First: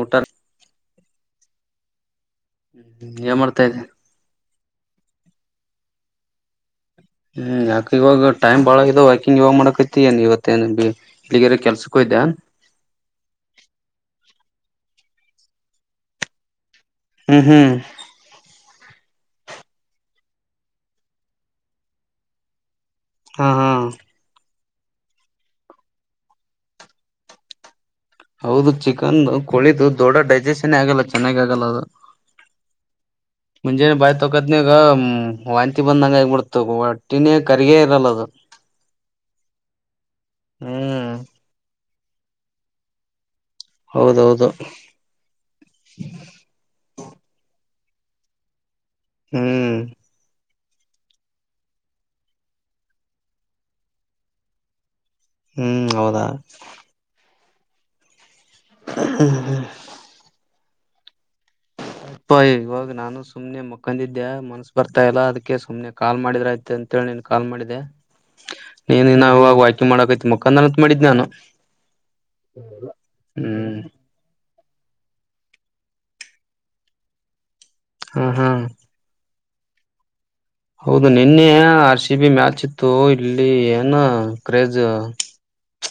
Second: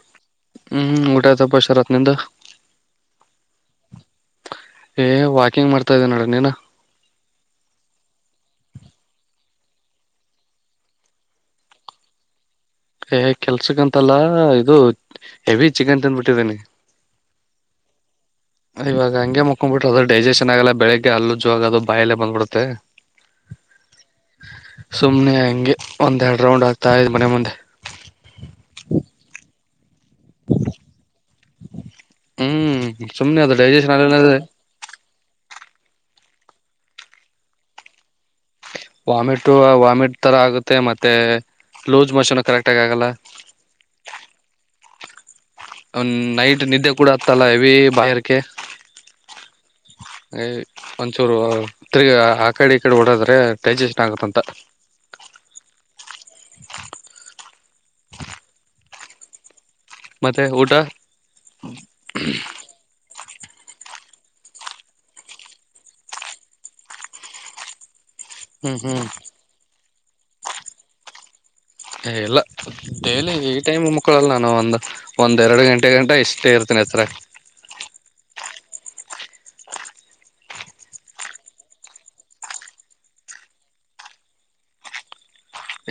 ಊಟ ಹ್ಮ್ ಊಟ ಸಬಾ ಶರತ್ ನಿಂದು. ಹ್ಮ ಏನ್ ಮಾಡ್ತ ಇದ್ಯ. ಏ ವಾಕಿಂಗ್ ಮಾಡ್ತಾ ಇದ್ದೆ ನೋಡ ನೀನ. ಹ್ಮ್ ಯಾಕ್ ಇವಾಗ ಟೈಮ್ ಬಾಳಗಿದ ವಾಕಿಂಗ್ ಇವಾಗ್ ಮಾಡಕತ್ತಿ ಏನ್ ಇವತ್ತೇನ್ ಬೆಳಿಗ್ಗೆರೆ ಕೆಲ್ಸಕ್ ಹೋಗಿದ್ಯ. ಏ ಕೆಲ್ಸಕ್ಕಂತಲ್ಲ ಇದು ಹೆವಿ ಚಿಕನ್ ತನ್ಬುಟ್ಟಿದಿನಿ. ಹ್ಮ್ ಹ್ಮ್. ಇವಾಗ ಹಂಗೆ ಮಕೊಂಬ್ ಬಿಟ್ರೆ ಅದ್ ಡೈಜೆಷನ್ ಆಗಲ್ಲ ಬೆಳಿಗ್ಗೆ ಹಲ್ ಉಜ್ಜುವಾಗ ಅದು ಬಾಯಲ್ಲೆ ಬಂದ್ಬುಡುತ್ತೆ. ಹಾ ಹಾ. ಸುಮ್ನೆ ಹಂಗೆ ಒಂದೆರಡ್ ರೌಂಡ್ ಆಗ್ತಾ ಇದ್ ಮನೆ ಮುಂದೆ. ಹೌದು ಚಿಕನ್ ಕೋಳಿದು. ದೊಡ ಡೈಜೆಸ್ನ್ ಆಗಲ್ಲ ಚೆನ್ನಾಗ್ ಆಗಲ್ಲ ಅದು ಹ್ಮ್ ಸುಮ್ನೆ ಅದು ಡೈಜೆಷನ್ ಮುಂಜಾನೆ ಆಗಲ್ಲ ಬಾಯಿ ತೊಕದ್ನಗ ಹ್ಮ್. ವಾಂತಿ ಬಂದಂಗ್ ಆಗ್ಬಿಡ್ತ ಒಟ್ಟಿನೇ ಕರಗೆ ಇರಲ್ಲ ಅದು. ವಾಮಿಟು ವಾಮಿಟ್ ತರ ಆಗುತ್ತೆ ಹ್ಮ್ ಮತ್ತೆ. ಲ್ಲೂಸ್ ಮೊಷನ್ನು ಕರೆಕ್ಟಾಗ್ ಆಗಲ್ಲ. ಹೌದೌದು. ಅವನ್ ನೈಟ್ ನಿದ್ದೆ ಕೂಡ ಆತ್ತಲ್ಲ ಇವವೆ ಬಾಯಾರಿಕೆ ಹ್ಮ್ ಒಂಚೂರು ತಿರ್ಗಿ ಆ ಕಡೆ ಈ ಕಡೆ ಓಡದ್ರೆ ಡೈಜೆಸ್ಟ್ ಆಗತ್ತಂತ ಹ್ಮ್ ಹೌದಾ ಹ್ಮ್ ಹ್ಮ್ ಮತ್ತೆ ಊಟ ಪ ಇವಾಗ ನಾನು ಸುಮ್ನೆ ಮುಕ್ಕಂದಿದ್ದೆ ಮನಸ್ ಬರ್ತಾ ಇಲ್ಲಾ ಅದಕ್ಕೆ ಸುಮ್ನೆ ಕಾಲ್ ಮಾಡಿದ್ರ ಐ್ತೆ ಅಂತೇಳಿ ನೀನ್ ಕಾಲ್ ಮಾಡಿದೆ ಹ್ಮ್ ಹ್ಮ್ ನೀನ್ನ ವಿವಾಗಾಯ್ತ [unintelligible] ಮಾಡಕೈತ್ ಮಕ್ಕಾಂದನತ್ ಮಾಡಿದ್ ನಾನು ಎಲ್ಲ ಡೇಲಿ ಈ ಹ್ಮ್ ಟೈಮ್ ಮುಕ್ಕಳಲ್ಲ ನಾನ ಒಂದು ಒಂದ್ೆರಡು ಗಂಟೆ ಗಂಟ ಇಷ್ಟೇ ಇರ್ತನ ಹತ್ರ ಹ್ಮ್ ಹ್ಮ್ ಹೌದು ನಿನ್ನೆ ಆ ರ್ಸಿ ಬಿ ಮ್ಯಾಚ್ ಇತ್ತು ಇಲ್ಲಿ ಏನು ಕ್ರೇಜ್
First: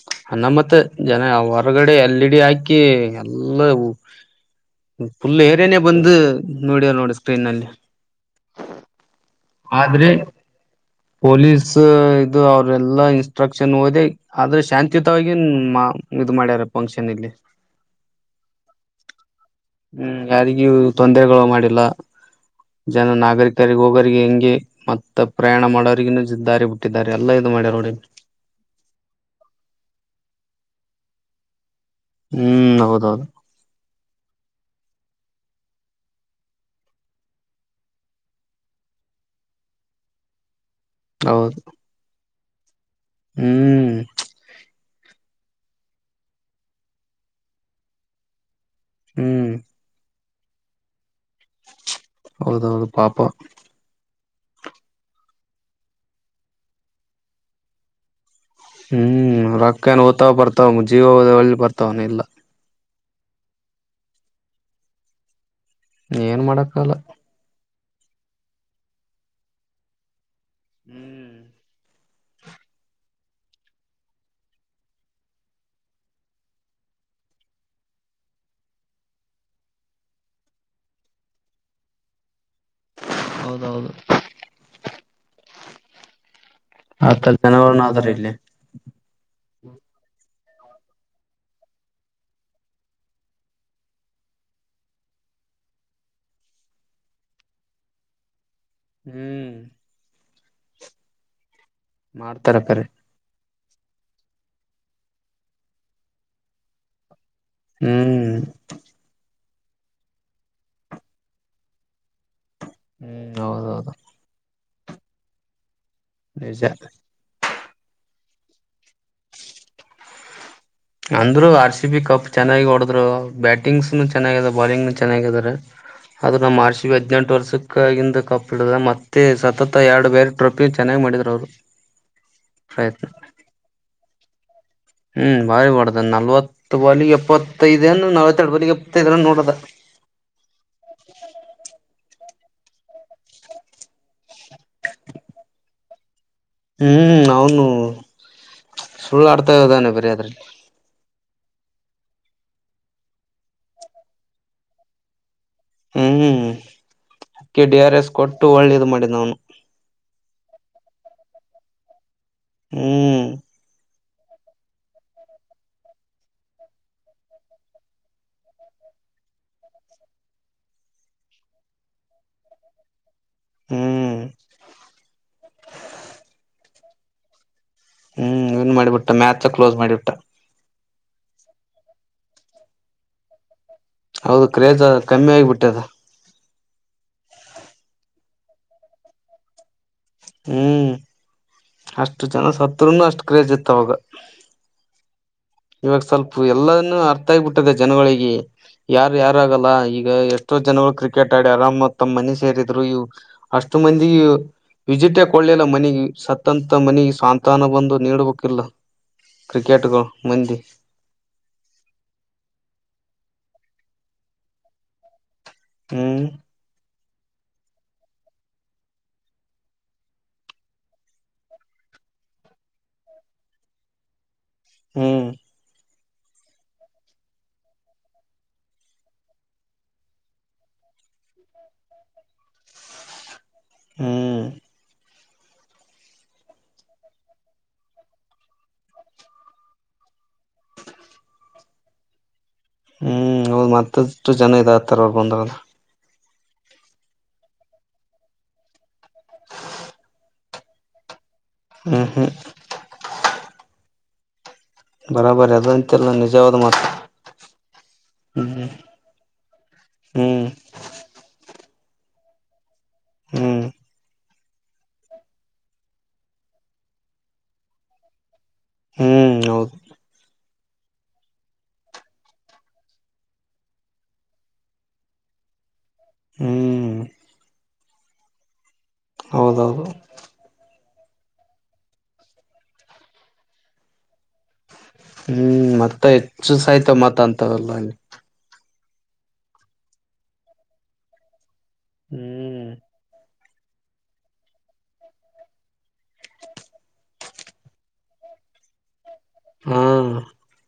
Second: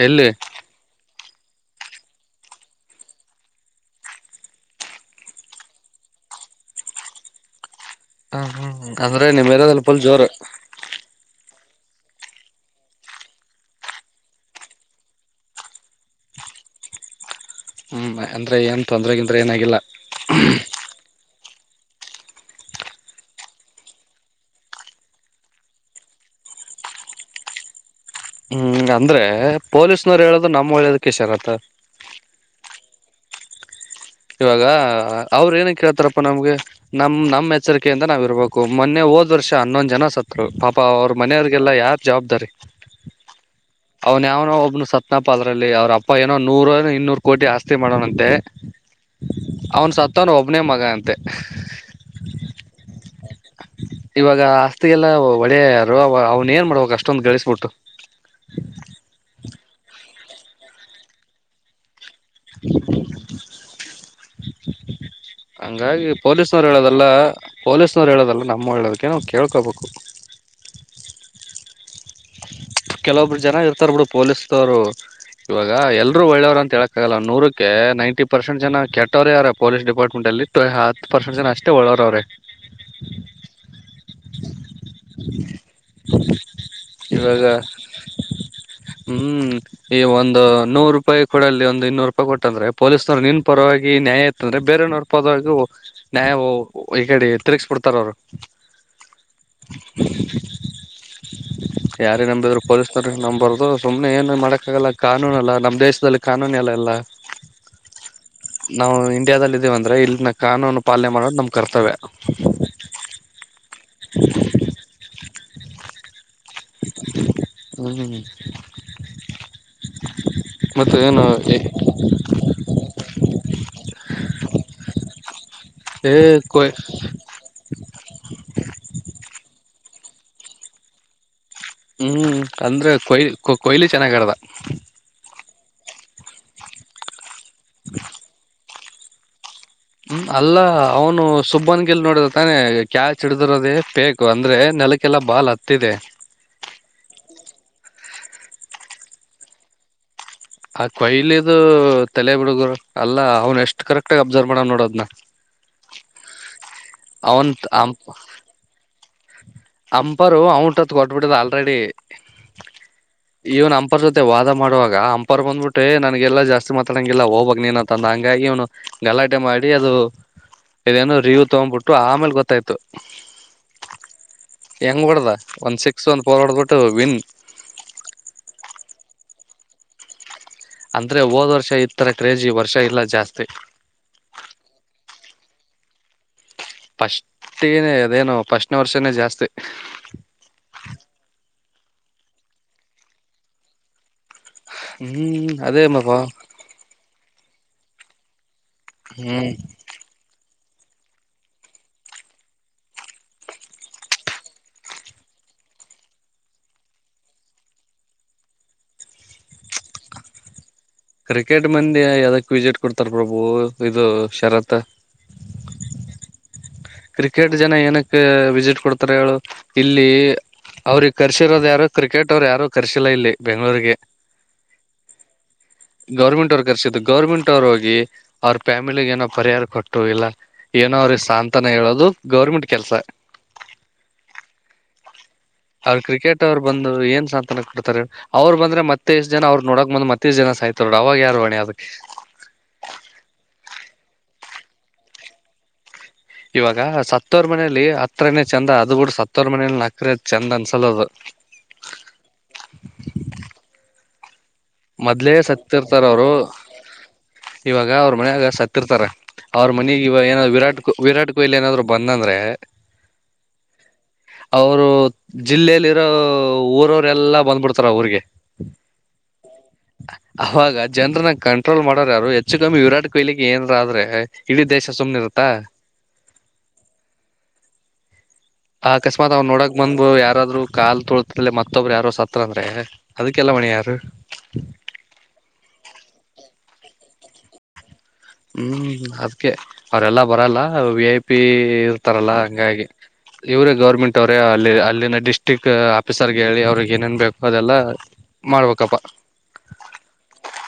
ಎಲ್ಲಿ ಹ ನ ಮತ್ತ ಜನ ಹೊರಗಡೆ ಎಲ್ ಇ ಡಿ ಹಾಕಿ ಎಲ್ಲ ಫುಲ್ ಏರಿಯನೇ ಬಂದು ನೋಡಲ್ಲ ನೋಡಿ ಸ್ಕ್ರೀನ್ಲ್ಲಿ ಹ ಹ ಗಾಧರೆ ನಿವ ಆದ್ರೆ ಪೊಲೀಸ್ ಇದು ಅವ್ರೆಲ್ಲಾ ಇನ್ಸ್ಟ್ರಕ್ಷನ್ ಓದಿ ಆದ್ರೆ ಶಾಂತಿಯುತವಾಗಿ ಇ ಮಾಡ್ಯಾರ ಫಂಕ್ಷನ್ ಇಲ್ಲಿ ಹ್ಮ್ ಅಂದ್ರೆ ಏನ್ ತೊಂದ್ರಗಿ ಹ್ಮ್ ಯಾರಿಗ ತೊಂದರೆಗಳು ಮಾಡಿ ಎಲ್ಲ ಜನ ನಾಗರಿಕರಿಗೆ ಹೋಗೋರಿಗೆ ಹೆಂಗೆ ಮತ್ತ ಪ್ರಯಾಣ ಮಾಡೋರಿಗ ದಾರಿ ಬಿಟ್ಟಿದ್ದಾರೆ ಎಲ್ಲಾ ಇದು ಮಾಡ್ಯಾರ ನೋಡಿ ಹ್ಮ್ ಅಂದ್ರೆ ಪೊಲೀಸ್ನವರು ಹೇಳದು ನಮ್ ಒಳ್ಳೇದಕ್ಕೆ ಶರತ ಹ್ಮ್ ಹೌದೌದು ಇವಾಗ ಅವ್ರು ಏನ ಕೇಳ್ತಾರಪ್ಪ ನಮ್ಗೆ ನಮ್ ನಮ್ ಎಚ್ಚರಿಕೆಯಿಂದ ನಾವ್ ಇರ್ಬೇಕು ಮೊನ್ನೆ ಹೋದ್ ವರ್ಷ ಹನ್ನೊಂದ್ ಜನ ಸತ್ರು ಪಾಪ್ ಅವ್ರ ಹೌದು ಮನೆಯವ್ರರಿಗೆಲ್ಲ ಯಾರ್ ಜವಾಬ್ದಾರಿ ಹ್ಮ್ ಅವ್ನ್ ಯಾವನೋ ಒಬ್ಬನು ಸತ್ ನಪ್ಪ ಅದ್ರಲ್ಲಿ ಅವ್ರ ಅಪ್ಪ ಏನೋ ನೂರ ಇನ್ನೂರು ಕೋಟಿ ಆಸ್ತಿ ಮಾಡೋಣಂತೆ ಹ್ಮ್ ಅವ್ನ್ ಸತ್ ತನ್ ಒಬ್ನೇ ಮಗ ಅಂತೆ ಹೌದೌದು ಪಾಪ ಇವಾಗ ಆಸ್ತಿಗೆಲ್ಲ ಒಡೆಯ ಯಾರು ಅವ್ನ್ ಏನ್ ಮಾಡ್ಬೇಕ್ ಅಷ್ಟೊಂದ ಗಳಿಸ್ಬಿಟ್ಟು ಹ್ಮ್ ರೊಕ್ಕ ಓದ್ತವ್ ಬರ್ತವ್ ಜೀವ ಬರ್ತವನ ನಿಲ್ಲಾ [inaudible] ಹಂಗಾಗಿ ಏನ್ ಪೊಲೀಸ್ನವ್ರು ಮಾಡಕ್ಕಲ್ಲ ಹೇಳೋದೆಲ್ಲ ಪೊಲೀಸ್ನವ್ರು ಹೇಳೋದಲ್ಲ ನಮ್ ಒಳೆದಕ್ಕೆ ನಾವು ಕೇಳ್ಕೊಬೇಕು ಹ್ಮ್ ಕೆಲ್ವೊಬ್ರು ಜನ ಇರ್ತರೆ ಬಿಡು ಪೊಲೀಸ್ದೋರು ಇವಾಗ ಎಲ್ರು ಒಳ್ಳೆವ್ರಲ್ಲ ಅಂತ್ ಹೇಳಕಾಗಲ್ಲ ನೂರಕ್ಕೆ ನೈನ್ಟಿ ಪರ್ಸೆಂಟ್ ಜನ ಕೆಟ್ಟವ್ರೆ ಅರಾ ಪೊಲೀಸ್ ಡಿಪಾರ್ಟ್ಮೆಂಟ್ ಅಲ್ಲಿ ಬಿಟ್ರೆ ಹಾತ್ ಪರ್ಸೆಂಟ್ ಅಷ್ಟೇ ಒಳ್ಳೆವ್ರ್ ಅವ್ರೇ ಹೌದೌದು [inaudible] ಆತಲ್ ಇವಾಗ ಜನ ಹ್ಮ್ ಈ ಒಂದು ನೂರು ರೂಪಾಯಿ ಕೊೂಡ ಅಲ್ಲಿ ಒಂದು ಇನ್ನೂರು ರೂಪಾಯಿ ಕೊಟ್ಟಂದ್ರೆ ಪೊಲೀಸ್ನವರು ನಿನ್ ಪರವಾಗಿ ನ್ಯಾಯ ಇತ್ತಂದ್ರೆ ಬೇರನವ್ರ ಪರವಾಗಿ ನ್ಯಾಯ ಈ ಕಡೆ ತಿರುಗಸ್ಬಿಡ್ತಾರ ಅವ್ರು ಹ್ಮ್ ಯಾರೇ ಮಾಡ್ತಾರ ನಂಬದ್ರು ಕರೆ ಪೊಲೀಸ್ ನೋರಿಗ್ ನಂಬರ್ದು ಅದು ಸುಮ್ನೆ ಏನು ಮಾಡಕ್ಕಾಗಲ್ಲ ಕಾನೂನ ಅಲ್ಲ ನಮ್ಮ್ ದೇಶದಲ್ಲಿ ಕಾನೂನು ಎಲ್ಲ ಎಲ್ಲ ಹ್ಮ್ ನಾವು ಇಂಡಿಯಾದಲ್ಲಿ ಂದ್ರೆ ಇಲ್ಲಿನ ಕಾನೂನು ಪಾಲನೆ ಮಾಡೋ ನಮ್ ಕರ್ತವ್ಯ ಹ್ಮ್ ಹೌದೌದು [inaudible] ಈಜ [unintelligible] ಹ್ಮ್ [unintelligible] ಏನು ಅಂದ್ರು ಆರ್ ಸಿ ಬಿ ಕಪ್ ಚೆನ್ನಾಗಿ ಹೊಡದ್ರು ಬ್ಯಾಟಿಂಗ್ನು ಚೆನ್ನ ಬಾಲಿಂಗ್ ಚೆನ್ನಾಗಾರೆ ಏ ಆದದು ನಮ್ಮ ಕೊಯ್ ಆರ್ ಸಿ ಬಿ ಹದ್ಿನೆಂಟು ವರ್ಷಕ್ಕಾಗಿಿಂದ ಕಪ್ ಇಡ ಮತ್ತೆ ಸತತ್ ಎರಡು ಬೇರೆ ಟ್ರೋಫಿ ಚೆನ್ನಾಗಿ ಮಾಡಿದ್ರು ಅವರು ಹ್ಮ್ ಅಂದ್ರ ಪ್ರಯತ್ನ ಕೊಯ್ಲಿ ಕೊಯ್ಲಿ ಚೆನ್ನಾಗಆಡಿದ ಹ್ಮ್ ಭಾರಿ ಪಡ್ದ ನಲ್ವತ್ತು ಬಳಗೆ ಎಪ್ಪತ್ತು [unintelligible] ತೈದ ಎನ್ ನವತ್ತಿಗೆ ಇದ್ರ ನೋಡದ ಹ್ಮ್ ಅಲ್ಲ ಅವನು ಸುಬ್ಬನ್ಿಗೆ [unintelligible] ನೋಡ್ರ ತಾನೆ ಕ್ಯಾಚ್ ಹಡಿದಿರದೇ ಬೇಕು ಅಂದ್ರೆ ನೆಲಕ್ಕೆಲ್ಲಾ ಬಾಲ್ ಹತ್ತಿದೆ ಹ್ಮ್ ಅವನು ಸುಳ್ಳಾಡ್ತಾ ಇದದಾನೆ ಬರಿ ಅಾದ್ರಲ್ಲಿ ಆ ಕೊಯ್ಲದು ತಲೆ ಬಿುಡುಗರು ಅಲ್ಲ ಅವ್ನ್ ಎಷ್ಟ್ ಕರೆಕ್ಟ್ ಆಗ ಅಬ್ಸರ್ವ್ ಮಾಡ ನೋಡೋದ್ನ [unintelligible] ಹ್ಮ್ ಅಕ್ಕಿ ಡಿ ಆರ್ ಎಸ್ ಕೊಟ್ಟು ಒಳ್ಳೆದು ಮಾಡಿದ ಅವನು ಅಂಪಾರು ಅವಟ [unintelligible] ಕೊಟ್ಟುಬಿಟ್ಟಿದೆ ಆಲ್ರೆಡಿ ಹ್ಮ್ ಇವನ್ ನ [unintelligible] ಹಂಪರ್ ಜೊತೆ ವಾದ ಮಾಡುವಾಗ ಅಂಪರ್ ಬಂದ್ಬಿಟ್ಟೆ ನನಗೆಲ್ಲಾ ಜಾಸ್ತಿ ಮಾತಾಡಂಗಿಲ್ಲ ಹೋಗ್ಾಗ ನೀನ ಅಂತಂದ ಹಂಗಾಗಿ ಅವ್ನು ಗಲಾಟೆ ಮಾಡಿ ಅದು ಇದೇನು ರಿವ್ ತಗ್ಬಿಟ್ಟು ಆಮೇಲ್ ಗೊತ್ತಾಯ್ತು ಹ್ಮ್ ಹೆಂಗ್ ಹೋಡ್ದ ಒಂದ್ ಸಿಕ್ಸ್ ಒಂದ್ ಪೋಲ್ ಹೊಡಬಿಟ್ಟು ತ ವಿನ್ [unintelligible] ಹ್ಮ್ ಅವ್ನ್ ಮಾಡ್ಬಿಟ್ಟ ಮ್ಯಾತ್ಸ್ ಕ್ಲೋಸ್ ಮಾಡ್ಬಿಟ್ಟ. ಅಂದ್ರೆ ಹೋದ್ ವರ್ಷ ಈ ತರ ಕ್ರೇಜಿ ಈ ವರ್ಷ ಇಲ್ಲ ಜಾಸ್ತಿ. ಹೌದು ಕ್ರೇಜ ಕಮ್ಮಿ ಆಗ್ಬಿಟ್ಟದ. ಪಷ್ಟೇಗಿನೇ ಅದೇನು ಪಸ್ಟ್ನೆ ವರ್ಷನೇ ಜಾಸ್ತಿ. ಹ್ಮ್ ಅಷ್ಟು ಜನ ಸತ್ರುನು ಅಷ್ಟ ಕ್ರೆಸ್ ಈತ್ ಅವಾಗ. ಹ್ಮ್ ಅದೇ ಇವಾಗ್ ಪಾಪ ಸ್ವಲ್ಪ ಎಲ್ಲನ್ನು ಅರ್ಥ ಆಗ್ಬಿಟ್ ಟ್ಟದ ಜನ್ಗುಳಿಗೆ. ಯಾರು ಹ್ಮ್ ಯಾರಾಗಲ್ಲ ಈಗ ಎ ಎಷ್ಟೋ ಜನಗಳ್ ಕ್ರಿಕೆಟ್ ಆಡಿ ಆರಾಮ ತಮ್ಮ ಮನೆ ಸೇರಿದ್ರು ಇವ್ ಅಷ್ಟು ಮಂದಿ ವಿಜಿಟ್ಟೆ ಕೊಡ್ಲಿಲ್ಲ ಮನಿಗೆ ಸತಂತ ಮನಿಗ್ ಸಾನ್ತ್ವನ ಬಂದು ನೀಡಡ್ಬೇಕಿಲ್ಲೋ ಕ್ರಿಕೆಟ್ಗಳು. [unintelligible] ಮಂದಿ. ಕ್ರಿಕೆಟ್ ಮಂದಿ ಯದಕ್ ವಿಸಿಟ್ ಕೊಡ್ತಾರ್ ಪ್ರಭು ಇದು ಶರತ. ಹ್ಮ ಕ್ರಿಕೆಟ್ ಜನ ಏನಕ್ಕ ವಿಸಿಟ್ ಕೊಡ್ತಾರ ಹೇಳು ಇಲ್ಲಿ ಅವ್ರಗ್ ಕರ್ಸಿರೋದ್ ಯಾರು ಕ್ರಿಕೆಟ್ ಅವ್ರು ಯಾರು ಕರ್ಸಿಲ್ಲ ಇಲ್ಲಿ ಬೆಂಗ್ಳೂರ್ಗೆ. ಹ್ಮ್ ಗೌರ್ಮೆಂಟ್ ಅವ್ರ ಕರ್ಸಿದ್ದು ಗೌರ್ಮೆಂಟ್ ಅವ್ರ್ ಹೋಗಿ ಅವ್ರ ಫ್ಯಾಮಿಲಿಗ್ ಏನೋ ಪರಿಹಾರ ಕೊಟ್ಟು ಇಲ್ಲ ಏನೋ ಅವರ್ಗ್ ಸಾಂತನೆ ಹೇಳೋದು ಗೌರ್ಮೆಂಟ್ ಕೆಲ್ಸ. ಹ್ಮ್ ಅವ್ರ ಕ್ರಿಕೆಟ್ ಅವ್ರು ಬಂದು ಏನ್ ಸಾಂತ್ವನ ಕೊಡ್ತಾರ್ ಹೇಳ್ ಅವ್ರು ಬಂದ್ರೆ ಮತ್ತೆ ಇಷ್ಟ ಜನ ಅವ್ರ ನೋಡಕ್ ಬಂದ ಮತ್ ಇತ್ತೀ ಜನ ಸಾಯ್ತೋಡ್ ಅವಾಗ್ ಯಾರ್ ಹೊಣೆ ಅದಕ್ಕೆ. ಹ್ಮ್ ಹೌದ್ ಮತ್ತಷ್ಟು ಜನ ಇದ್ ಆತ್ತರವ್ರು ಬಂದಾಗ. ಇವಾಗ ಸತ್ತವ್ರ್ ಮನೆಲಿ ಹತ್ರೆನೇ ಚಂದ ಅದು ಬಿಡು ಸತ್ತವ್ರ್ ಮನೆಲ್ಲಿ ನಕ್ರ ಚಂದ ಅನ್ಸಲದು. ಹ್ಮ್ ಹ್ಮ್ ಮೊದ್ಲೇ ಬರಾಬರಿ ಅದ ಸತ್ತಿರ್ತಾರ ಅಂತೆಲ್ಲ ಅವ್ರು ನಿಜವಾದ ಮಾತು ಇವಾಗ ಅವ್ರ್ ಮನ್ಯಗ ಹ್ಮ್ ಸತ್ತಿರ್ತಾರ ಅವ್ರ್ ಮನಿಗ್ ಇವಾಗ್ ಹ್ಮ್ ಏನಾದ್ ವಿರಾಟ್ ವಿರಾಟ್ [unintelligible] ಏನಾದ್ರು ಬಂದಂದ್ರೆ ಹ್ಮ್ ಅವ್ರು ಜಿಲ್ಲೆಲ್ ಇರೋ ಊರವ್ರೆಲ್ಲಾ ಬಂದ್ಬುಡ್ತಾರ್ ಅ ಊರಿಗೆ. ಹ್ಮ್ ಹೌದು ಅವಾಗ ಜನ್ರನ್ನ ಕಂಟ್ರೋಲ್ ಮಾಡೋರ್ ಯಾರು ಹೆಚ್ಚು ಕಮ್ಮಿ ವಿರಾಟ್ ಕೊಹ್ಲಿಗೆ ಏನ್ರ ಆದ್ರೆ ಇಡೀ ದೇಶ ಸುಮ್ನೆ ಇರುತ್ತ. ಹ್ಮ್ ಆ ಅಕಸ್ಮಾತ್ ಅವ್ ನೋಡಕ್ ಹೌದೌದು ಬಂದು ಯಾರಾದ್ರು ಕಾಲ್ ತುಳತೆ ಮತೋಬ್ರ್ ಯಾರ ಸತ್ರ ಅಂದ್ರೆ ಅದಕ್ಕೆಲ್ಲ ಹೊಣೆ ಯಾರು. ತ ಹೆಚ್ಚು ಸಾಯ್ತ ಮತ್ ಅಂತೊರ್ ಎಲ್ಲ ಹಂಗೆ. ಹ್ಮ್ ಅದ್ಕೆ ಅವ್ರೆಲ್ಲ ಬರಲ್ಲ ವಿ ಐ ಪಿ. ಇ ಇರ್ತಾರಲ್ಲಾ ಹ್ಮ್ ಹಂಗಾಗಿ. ಇವ್ರೇ ಗೌರ್ಮೆಂಟ್ ಅವ್ರೇ ಅಲ್ಲಿ ಅಲ್ಲಿನ ಡಿಸ್ಟ್ರಿಕ್ ಆಫೀಸರ್ಗೆ ಹೇಳಿ ಅವ್ರಿಗೆ ಏನೇನ್ ಬೇಕು ಅದೆಲ್ಲ ಮಾಡ್ಬೇಕಪ್ಪ. ಹ್ಮ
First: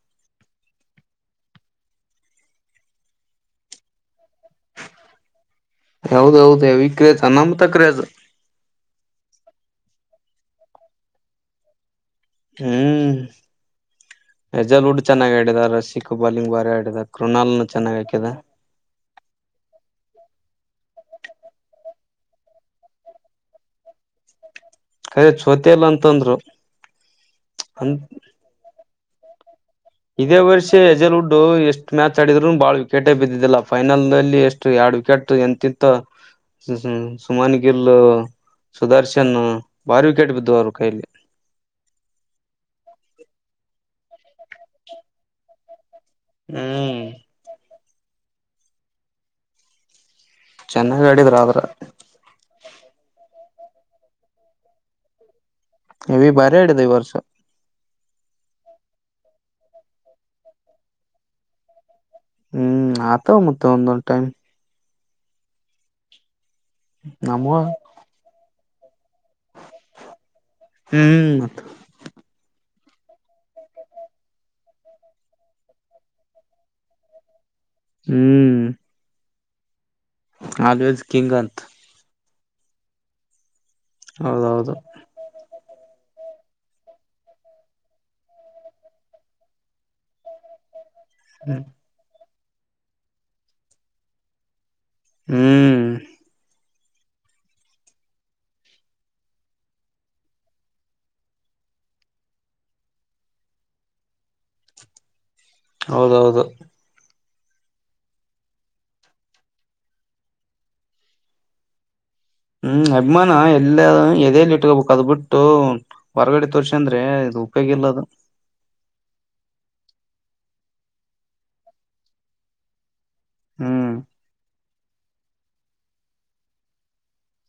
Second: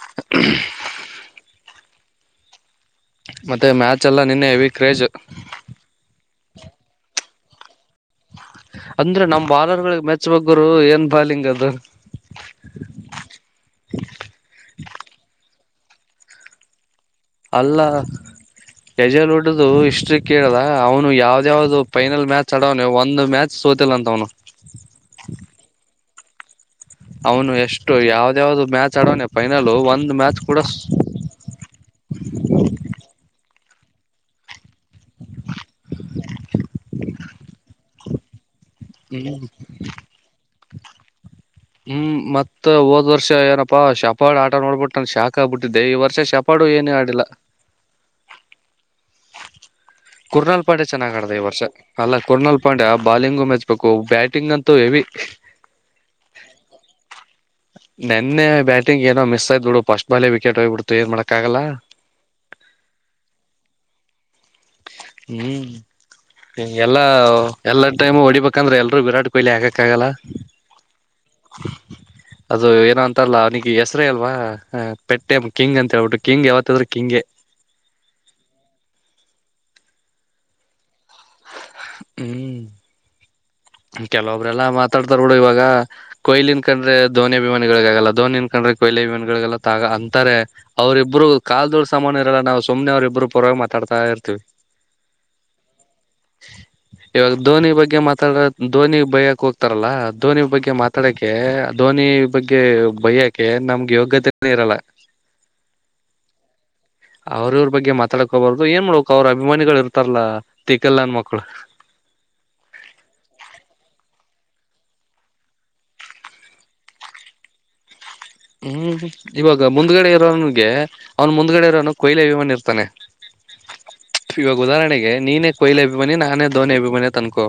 [unintelligible] ಮತ್ತೆ ಮ್ಯಾಚ್ ಎಲ್ಲ ನಿನ್ನೆ ಹೆವಿ ಕ್ರೇಜ್. ನನ್ ಅಮ್ ತಕ್ ಕ್ರೇಜು. ಅಂದ್ರೆ ನಮ ಬಾಲರ್ಗಳಿಹ್ ಮೆಚ್ಬೇಕ್ ಗುರು ಏನ್ ಬಾಲಿಂಗ್ ಅದು. ಹ್ಮ್ ಯಜಲ್ ಉಡ್ ಚೆನ್ನಾಗ್ ಆಡಿದ ರಶಿ ಕ್ ಬಾಲಿಂಗ್ ಬಾರಿ ಆಡಿದ. ಕೃಣಾಲ್ನು ಅಲ್ಲ ಚೆನ್ನಾಗ್ ಹಾಕಿದ ಗಜಲ್ ಉಡ್ಡದು ಇಷ್ಟ್ರಿ. ಕೇಳ್ದ ಅವ್ನು ಯಾವ್ದ ಯಾವ್ದು ಫೈನಲ್ ಮ್ಯಾಚ್ ಆಡವ್ನೆ ಒಂದ್ ಮ್ಯಾಚ್ ಸೋತಿಲ್ಲ ಅಂತೆ ಅವ್ನು. ತಂದ್ರು. ಅವ್ನು ಎಷ್ಟು ಯಾವ್ದ ಯಾವ್ದು ಮ್ಯಾಚ್ ಚಾಡ್ ಆಡವ್ನೆ ಫೈನ್ ಇದೇ ವರ್ಷ ಯಜಲ್ವುಡ್ಡು ಎಷ್ಟ ಮ್ಯಾಚ್ ಆಡಿದ್ರು ಬಾಳ್ ವಿಕೇಟೆ ಬಿದ್ದಿದ್ದಿಲ್ಲ. ಫೈನಲ್ ನಲ್ಲಿ ಎಷ್ಟ್ರಿ ಯಡ್ ವಿಕೆಟ್ ಯಂ ತಿತು ಹಃ ಹ. ಮನ್ಗಿಲ್ಲೋ. ಸುದರ್ಶನ್ನು ಹ್ಮ್ ಬಾರಿ ವಿಕೆಟ್ ಬಿದ್ದವ್ರು. ಕೈಲಿ. ಹ್ಮ್ ಮತ್ತ ಹೋದ್ ವರ್ಷ ಏನ ಪ ಶಾಪಳ್ ಆಟ ನೋಡ್ಬುಟ್ ನನ್ ಶಾಕ್ ಆಗ್ಬುಟ್ಟಿದೆ ಈ ವರ್ ಷ ಶಪಾಡು ಏನೇ ಹ್ಮ್ ಆಡಿಲ್ಲ. ಕುರ್ನಾಲ್ ಪಾಂಡೆ ಚೆನ್ನಾಗ್ ಚೆನಗ್ ಆಡಿದ್ರ ಆಡ್ದ ಈ ವರ್ಷ ಆದ್ರ ಅಲ್ಲ ಕುರ್ನಾಲ್ ಪಾಂಡೆ ಆ ಬಾಲಿಂಗು ಮೆಚ್ ರುಕೋ ಬ್ಯಾಟಿಂಗ್ ಅಂತೂ ಎವಿ. ಎವಿ ಬಾರಿ ಆಡಿದ ಈ ವರ್ಷ. ನೆನ್ನೆ ಬ್ಯಾಟಿಂಗ್ ಏನೋ ಮಿಸ್ ಆಯ್ತ್ ದುಡು ಫಸ್ಟ್ ಬಾಲೆ ವಿಕೆಟ್ ಹೋಗ್ಬಿಡ್ತು ಏನ್ ಮಾಡಕ್ಕಾಗಲ್ಲ. ಹ್ಮ್ ಅತವ್ ಮತ್ತ ಒಂದೊಂದು ಟೈಮ್. ಏಯ್ ಎಲ್ಲಾ ನಮ್ಮವ ಎಲ್ಲಾ ಟೈಮ್ ಹೊಡಿಬೇಕ್ ಕಂದ್ರೆಲ್ ವಿರಾಟ್ ಕೊಹ್ಲಿ ಆಗಕಾಗಲ್ಲ ಹ್ಮ್ ಅದು ಏನೋ ಅಂತರಲ್ಲ ಅವ್ನಿಗೆ ಹೆಸ್ರೇ ಇಲ್ವಾ ಪೆಟ್ಟೆ ನೇಮ್ ಕಿಂಗ್ ಅಂತ ಹೇಳ್ಬಿಟ್ಟು ಕಿಂಗ್ ಯಾವತ್ತಾದ್ರೂ ಕಿಂಗೆ. ಹ್ಮ ಆಲ್ವೆಸ್ ಕಿಂಗಂತ್. ಹ್ಮ ಈ ಕೆಲವೊಬ್ರೆಲ್ಲ ಹೌದೌದು ಮಾತಾಡ್ತಾರ್ಬಿಡು ಇವಾಗ. ಕೊಯ್ಲಿನ್ ಕಂಡ್ರೆ ಧೋನಿ ಅಭಿಮಾನಿಗಳಿಗಾಗಲ್ಲ ಧೋನಿನ್ ಕಂಡ್ರೆ ಕೊಯ್ಲಿ ಅಭಿಮಾನಿಗಳಿಗಾಗಲ್ಲ ಅಂತ್ ಅಂತಾರೆ. ಅವ್ರರಿಬ್ರು ಹ್ಮ್ ಕಾಲ್ದುಳ್ ಸಮಾನ್ [unintelligible] ನಾವ್ ಸುಮ್ನೆ ಅವ್ರ್ ಇಬ್ರು ಪರ್ವಾಗಿ ಮಾತಾಡ್ತಾ ಇರ್ತಿವಿ. ಹ್ಮ ಇವಾಗ್ ಧೋನಿ ಬಗ್ಗೆ ಮಾತಾಡ ಧೋನಿ ಬಯ್ಯಕ್ ಹೋಗ್ತಾರಲ್ಲ ಧೋನಿ ಬಗ್ಗೆ ಮಾತಾಡಕೇ ಧೋನಿ ಬಗ್ಗೆ ಬಯ್ಯಕೆ ನಮ್ಗೆ ಯೋಗ್ಯತೆನೆ ಇರಲ್ಲ. ಹೌದೌದು. ಅವ್ರ್ ಇವ್ರ್ ಬಗ್ಗೆ ಮಾತಾಡ್ಕೋಬಾರ್ದು ಏನ್ ಮಾಡ್ಬೇಕು ಅವ್ರ್ ಅಭಿಮಾನಿಗಳು ಇರ್ತಾರಲ್ಲ ತಿಕಲ್ನನ್ನ ಮಕ್ಳು. ಹ್ಮ ಅಭಿಮಾನ ಎಲ್ಲ ಎದೆಲಿ ಇಟ್ಕೋಬೇಕ ಅದ್ ಬಿಟ್ಟು ಹೊರಗಡೆ ತೋರ್ಸಿ ಅಂದ್ರೆ ಇದು ಉಪಯೋಗ ಇಲ್ಲ ಅದು. ಹ್ಮ ಇವಾಗ ಮುಂದ್ಗಡೆ ಇರೋನ್ಗೆ ಅವ್ನು ಮುಂದ್ಗಡೆ ಇರೋವ್ನು ಕೊಯ್ಲಿ ಅಭಿಮಾನಿ ಇರ್ತಾನೆ. ಹ್ಮ ಇವಾಗ್ ಉದಾಹರ್ಣೆಗೆ ನೀನೇ ಕೊಯ್ಲೆ ಅಭಿಮಾನಿ ನಾನೇ ದೋನಿ ಅಭಿಮಾನಿ ತನ್ಕೋ.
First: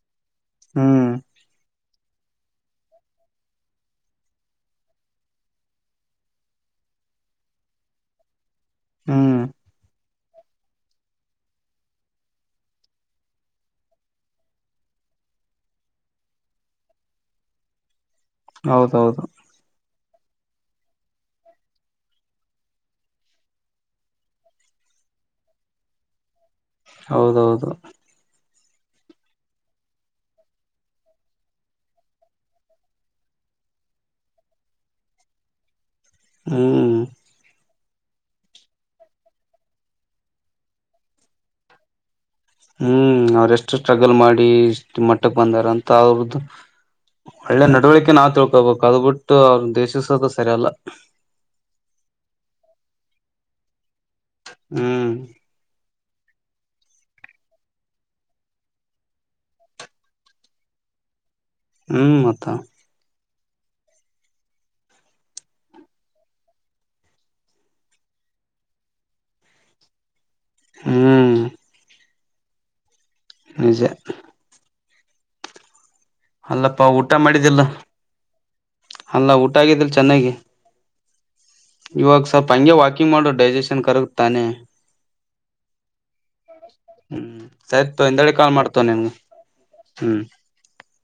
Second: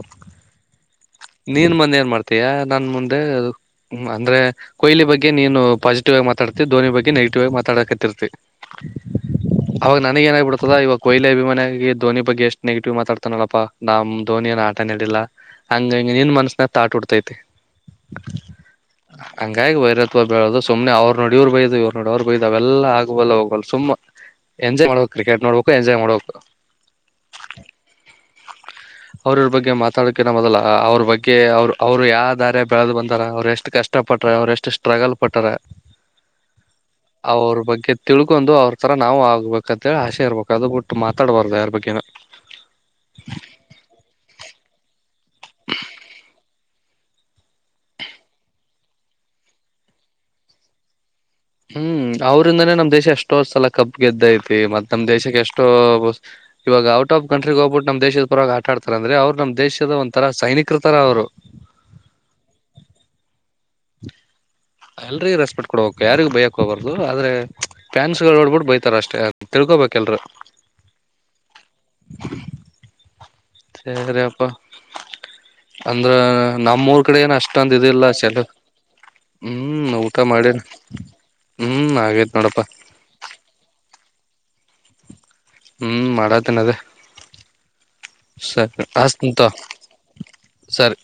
ಹ್ಮ್ ನೀನ್ ಮಂದ್ ಏನ್ ಮಾಡ್ತ ತ್ಯ ನನ್ ಮುಂದೆ ಅಂದ್ರೆ ಕೊಹ್ಲಿ ಬಗ್ಗೆ ನೀನು. ಪಾಸಿಟಿವಾಗ್ ಮಾತಾಡ್ತಿ ಧೋನಿ ಬಗ್ಗೆ ನೆಗೆಟಿವ್ ಆಗ್ ಮಾತಾಡ ಕತ್ತಿರ್ತಿ. ಹ್ಮ್ ಅವಾಗ್ ನನಿಗ್ ಏನಾಗಿಬಿಡ್ತದ ಇವಾಗ್ ಕೊಹ್ಲಿ ಅಭಿಮಾನಿಯಾಗಿ ಧೋನಿ ಬಗ್ಗೆ ಎಷ್ಟು ನೆಗೆಟಿವ್ ಮಾತಾಡ್ತಾನಲ್ಲಪ್ಪಾ ನಮ್ ಧೋನಿ ಏನ್ ಆಟನೇ ಆಡಿಲ್ಲ ಹಂಗಾಗಿ ನಿನ್ ಮನ್ಸನ್ಯಾಗ್ ತಾಟ್ ಹುಟ್ತತಿ. ಹೌದೌದು ಹಂಗಾಗಿ ವೈರ ತೊ ಬೆಳ್ದು ಸೋಪ್ ಸುಮ್ನೆ ಅವ್ರನ್ನೋಡಿ ಇವ್ರ ಬಯ್ಯೋದು ಇವ್ರನ್ ನೋಡಿ ಅವ್ರ ಬಯ್ಯೋದು ಅವೆಲ್ಲ ಆಗಬಲ್ಲ ಹೋಗಬಲ್ಲ ಸುಮ್ಮ ಎಂಜಾಯ್ ಮಾಡ್ಬೇಕ್ ಕ್ರಿಕೆಟ್ ನೋಡ್ಬೇಕು ಎಂಜಾಯ್ ಮಾಡ್ಬೇಕ್. ಹೌದೌದು ಅವ್ರ್ ಇವ್ರ್ ಬಗ್ಗೆ ಮಾತಾಡಾಕಿನ್ನ ಮೊದ್ಲ ಅವ್ರ್ ಬಗ್ಗೆ ಅವ್ರ್ ಅವ್ರ್ ಯಾಬ್ ದಾರ್ಯಾಗ್ ಬೆಳೆದ್ ಬಂದಾರ ಅವ್ರ್ ಎಷ್ಟ ಕಷ್ಟ ಪಟರ ಅವ್ರು ಎಷ್ಟು ಸ್ಟ್ರಗಲ್ ಪಟ್ಟರ. ಹ್ಮ್ ಅವ್ರ್ ಬಗ್ಗೆ ತಿಳ್ಕೊಂಡು ಅವ್ರ್ ತರ ನಾವು ಆಗ್ಬೇಕಂತೇಳಿ ಆಶೆ ಇರ್ಬೇಕು ಅದ್ ಬಿಟ್ಟು ಮಾತಾಡ್ಬಾರ್ದು ಯಾರ್ ಬಗ್ಗೆನು. ಹ್ಮ ಅವ್ರೆಷ್ಟು ಸ್ಟ್ರಗಲ್ ಮಾಡಿ ಇಷ್ಟ ಮಟ್ಟಕ್ ಬಂದಾರ ಅಂತ ಅವ್ರದ್ದು ಒಳ್ಳೆ ನಡವಳಿಕೆ ನಾವು ತಿಳ್ಕೊಬೇಕು ಅದ್ ಬಿಟ್ಟು ಅವ್ರ ದ್ವೇಷಿಸೋದು ಸರಿ ಅಲ್ಲ. ಹ್ಮ ಅವ್ರಿಂದಾನೇ ನಮ್ಮ ದೇಶ ಎಷ್ಟೋ ಸಲಕ್ ಕಪ್ ಗೆದ್ದ ಐತಿ ಮತ್ ನಮ್ ಹ್ಮ್ ದೇಶಕ್ ಎಷ್ಟೋ ಇವಾಗ ಔಟ್ ಆಫ್ ಕಂಟ್ರಿಗ್ ಹೋಗ್ಬಿಟ್ಟು ನಮ್ ದೇಶದ ಪರವಾಗಿ ಆಟ ಆಡ್ತಾರ ಅಂದ್ರೆ ಅವ್ರು ನಮ್ ದೇಶದ ಒಂತರ ಸೈನಿಕರ ತರ ಅವ್ರು. ಹ್ಮ ಮತ್ತ. ಎಲ್ರಿಗ್ ರೆಸ್ಪೆಕ್ಟ ಕೊಡ್ಬೇಕು ಯಾರಿಗ್ ಬಯಕ್ ಹೋಗಾರ್ದು ಆದ್ರೆ ಫ್ಯಾನ್ಸ್ಗಳು ನೋಡ್ಬಿಟ್ಟು ಬೈತಾರ ಅಷ್ಟೇ ತಿಳ್ಕೋಬೇಕೆಲ್ರು. ಹ್ಮ ಸರಿ ಅಪ್ಪ. ಅಂದ್ರ ಅಲ್ಲಪ್ಪಾ ನಮ್ಮೂರ್ ಊಟ ಕಡೆ ಏನ ಮಾಡಿದ್ದಿಲ್ಲ ಅಷ್ಟೊಂದ್ ಇದಿಲ್ಲ ಸೇಕ ಅಲ್ಲ ಹ್ಮ್ ಊಟ ಮಾಡೆನಿ. ಇವಾಗ್ ಸ್ವಪ್ ಹಂಗೆ ವಾಕಿಂಗ್ ಮಾಡೋ ಡೈಜೆಷನ್ ಕರ ತಾನೆ. ಹ್ಮ ಮಾಡತೀನ್ ಅದೇ ಸರಿ ತೊ ಹಿಂದೆಡೆ ಕಾಲ್ ಸರಿ ಮಾಡ್ತವ ನಿನ್ಗೆ ಅಷತಿನ್ ತೊಗ್ ಹ್ಮ್ ಸರಿ.